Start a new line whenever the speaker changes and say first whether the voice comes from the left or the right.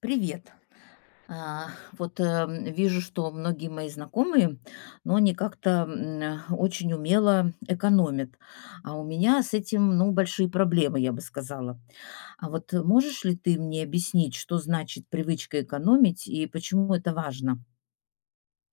left: Привет. А, Вот вижу, что многие мои знакомые, но они как-то очень умело экономят. А у меня с этим, ну, большие проблемы, я бы сказала. А вот можешь ли ты мне объяснить, что значит привычка экономить и почему это важно?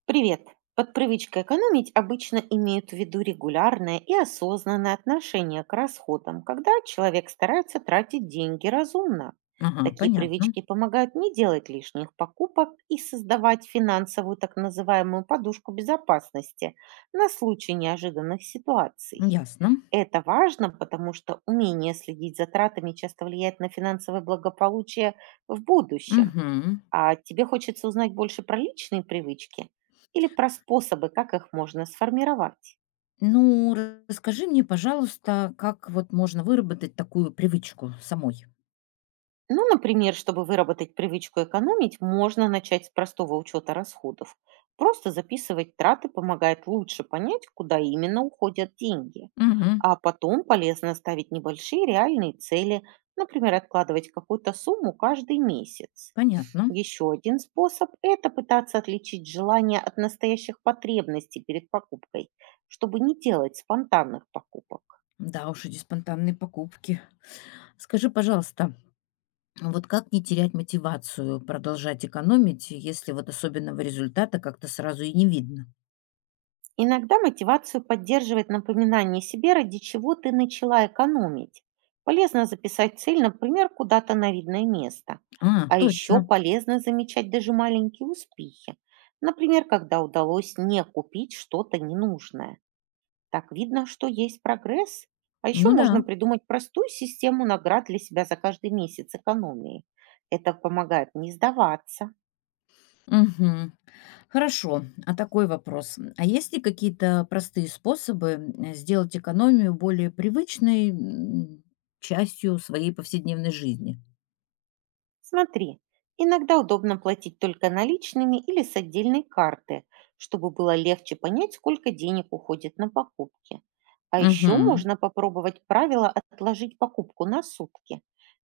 right: Привет! Под привычкой экономить обычно имеют в виду регулярное и осознанное отношение к расходам, когда человек старается тратить деньги разумно.
left: Ага,
right: Такие
left: понятно.
right: привычки помогают не делать лишних покупок и создавать финансовую так называемую подушку безопасности на случай неожиданных ситуаций.
left: Ясно.
right: Это важно, потому что умение следить за тратами часто влияет на финансовое благополучие в будущем.
left: Мгм.
right: А тебе хочется узнать больше про личные привычки или про способы, как их можно сформировать?
left: Ну, расскажи мне, пожалуйста, как вот можно выработать такую привычку самой?
right: Ну, например, чтобы выработать привычку экономить, можно начать с простого учета расходов. Просто записывать траты помогает лучше понять, куда именно уходят деньги.
left: Угу,
right: А потом полезно ставить небольшие реальные цели, например, откладывать какую-то сумму каждый месяц.
left: понятно.
right: Еще один способ– это пытаться отличить желания от настоящих потребностей перед покупкой, чтобы не делать спонтанных покупок.
left: Да уж, эти спонтанные покупки. Скажи, пожалуйста, вот как не терять мотивацию продолжать экономить, если вот особенного результата как-то сразу и не видно?
right: Иногда мотивацию поддерживает напоминание себе, ради чего ты начала экономить. Полезно записать цель, например, куда-то на видное место.
left: А,
right: А еще
left: точно.
right: полезно замечать даже маленькие успехи. Например, когда удалось не купить что-то ненужное. Так видно, что есть прогресс. А
left: Ну
right: еще
left: да.
right: можно придумать простую систему наград для себя за каждый месяц экономии. Это помогает не сдаваться.
left: Мгм. Хорошо. А такой вопрос. А есть ли какие-то простые способы сделать экономию более привычной частью своей повседневной жизни?
right: Смотри, иногда удобно платить только наличными или с отдельной карты, чтобы было легче понять, сколько денег уходит на покупки. А еще
left: Угу.
right: можно попробовать правило отложить покупку на сутки.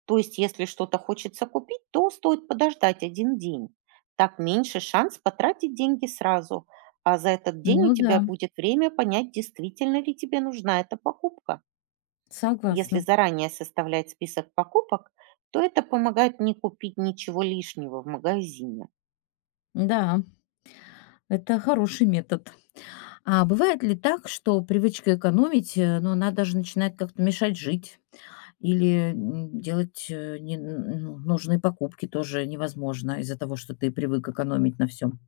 right: То есть, если что-то хочется купить, то стоит подождать один день. Так меньше шанс потратить деньги сразу, а за этот день у
left: Ну да,
right: тебя будет время понять, действительно ли тебе нужна эта покупка. Если
left: согласна.
right: заранее составлять список покупок, то это помогает не купить ничего лишнего в магазине.
left: Да, это хороший метод. А бывает ли так, что привычка экономить, но она даже начинает как-то мешать жить или делать ну, нужные покупки тоже невозможно из-за того, что ты привык экономить на всем?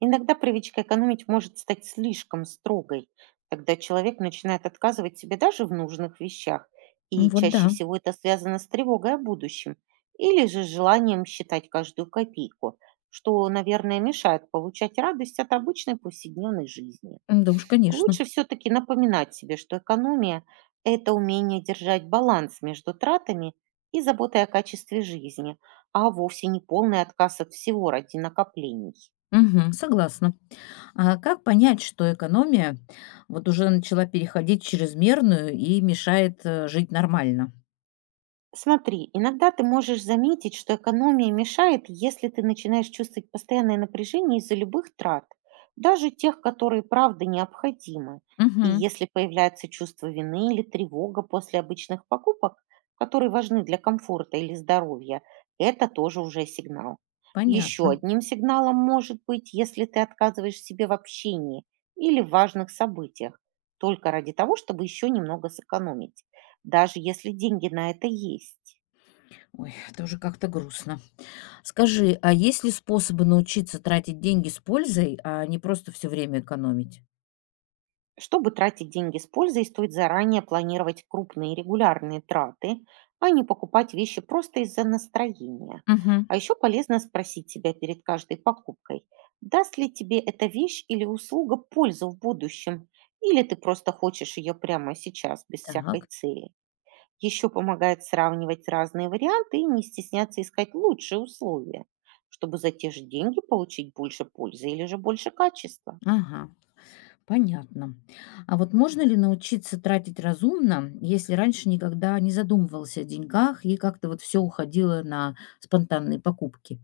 right: Иногда привычка экономить может стать слишком строгой. Тогда человек начинает отказывать себе даже в нужных вещах. И
left: Вот
right: чаще
left: да.
right: всего это связано с тревогой о будущем или же с желанием считать каждую копейку, что, наверное, мешает получать радость от обычной повседневной жизни.
left: М, да уж, конечно.
right: Лучше все-таки напоминать себе, что экономия– это умение держать баланс между тратами и заботой о качестве жизни, а вовсе не полный отказ от всего ради накоплений.
left: Мгм, согласна. А как понять, что экономия вот уже начала переходить в чрезмерную и мешает жить нормально?
right: Смотри, иногда ты можешь заметить, что экономия мешает, если ты начинаешь чувствовать постоянное напряжение из-за любых трат, даже тех, которые правда необходимы. И
left: Мгм,
right: если появляется чувство вины или тревога после обычных покупок, которые важны для комфорта или здоровья, это тоже уже сигнал. Еще
left: понятно.
right: одним сигналом может быть, если ты отказываешь себе в общении или в важных событиях, только ради того, чтобы еще немного сэкономить, даже если деньги на это есть.
left: Ой, это уже как-то грустно. Скажи, а есть ли способы научиться тратить деньги с пользой, а не просто все время экономить?
right: Чтобы тратить деньги с пользой, стоит заранее планировать крупные регулярные траты, а не покупать вещи просто из-за настроения.
left: Мгм.
right: А еще полезно спросить себя перед каждой покупкой, даст ли тебе эта вещь или услуга пользу в будущем, или ты просто хочешь ее прямо сейчас, без всякой
left: Так.
right: цели. Еще помогает сравнивать разные варианты и не стесняться искать лучшие условия, чтобы за те же деньги получить больше пользы или же больше качества.
left: Ага, понятно. А вот можно ли научиться тратить разумно, если раньше никогда не задумывался о деньгах и как-то вот все уходило на спонтанные покупки?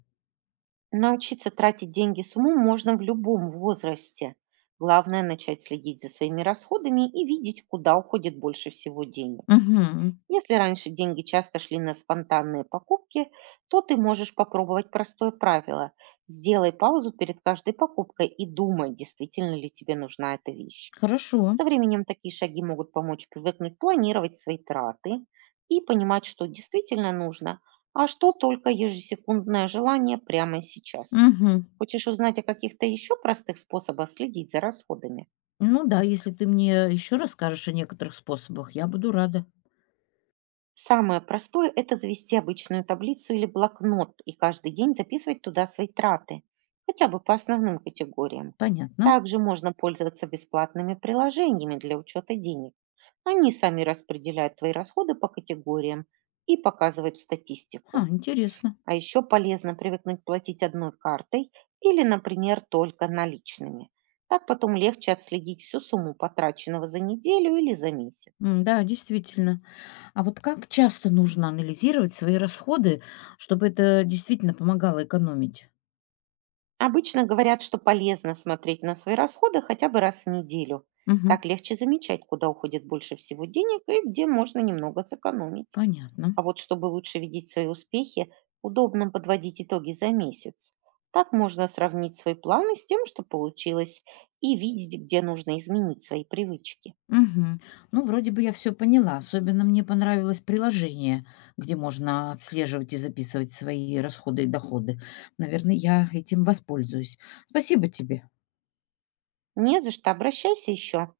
right: Научиться тратить деньги с умом можно в любом возрасте. Главное– начать следить за своими расходами и видеть, куда уходит больше всего денег.
left: Мгм.
right: Если раньше деньги часто шли на спонтанные покупки, то ты можешь попробовать простое правило. Сделай паузу перед каждой покупкой и думай, действительно ли тебе нужна эта вещь.
left: Хорошо.
right: Со временем такие шаги могут помочь привыкнуть планировать свои траты и понимать, что действительно нужно, а что только ежесекундное желание прямо сейчас.
left: Мгм.
right: Хочешь узнать о каких-то еще простых способах следить за расходами?
left: Ну да, если ты мне еще расскажешь о некоторых способах, я буду рада.
right: Самое простое– это завести обычную таблицу или блокнот и каждый день записывать туда свои траты, хотя бы по основным категориям.
left: Понятно.
right: Также можно пользоваться бесплатными приложениями для учета денег. Они сами распределяют твои расходы по категориям и показывают статистику.
left: А, интересно.
right: А еще полезно привыкнуть платить одной картой или, например, только наличными. Так потом легче отследить всю сумму потраченного за неделю или за месяц.
left: М, да, действительно. А вот как часто нужно анализировать свои расходы, чтобы это действительно помогало экономить?
right: Обычно говорят, что полезно смотреть на свои расходы хотя бы раз в неделю.
left: Мгм.
right: Так легче замечать, куда уходит больше всего денег и где можно немного сэкономить.
left: Понятно.
right: А вот чтобы лучше видеть свои успехи, удобно подводить итоги за месяц. Так можно сравнить свои планы с тем, что получилось, и видеть, где нужно изменить свои привычки.
left: Мгм. Ну, вроде бы я все поняла. Особенно мне понравилось приложение, где можно отслеживать и записывать свои расходы и доходы. Наверное, я этим воспользуюсь. Спасибо тебе.
right: Не за что, обращайся еще.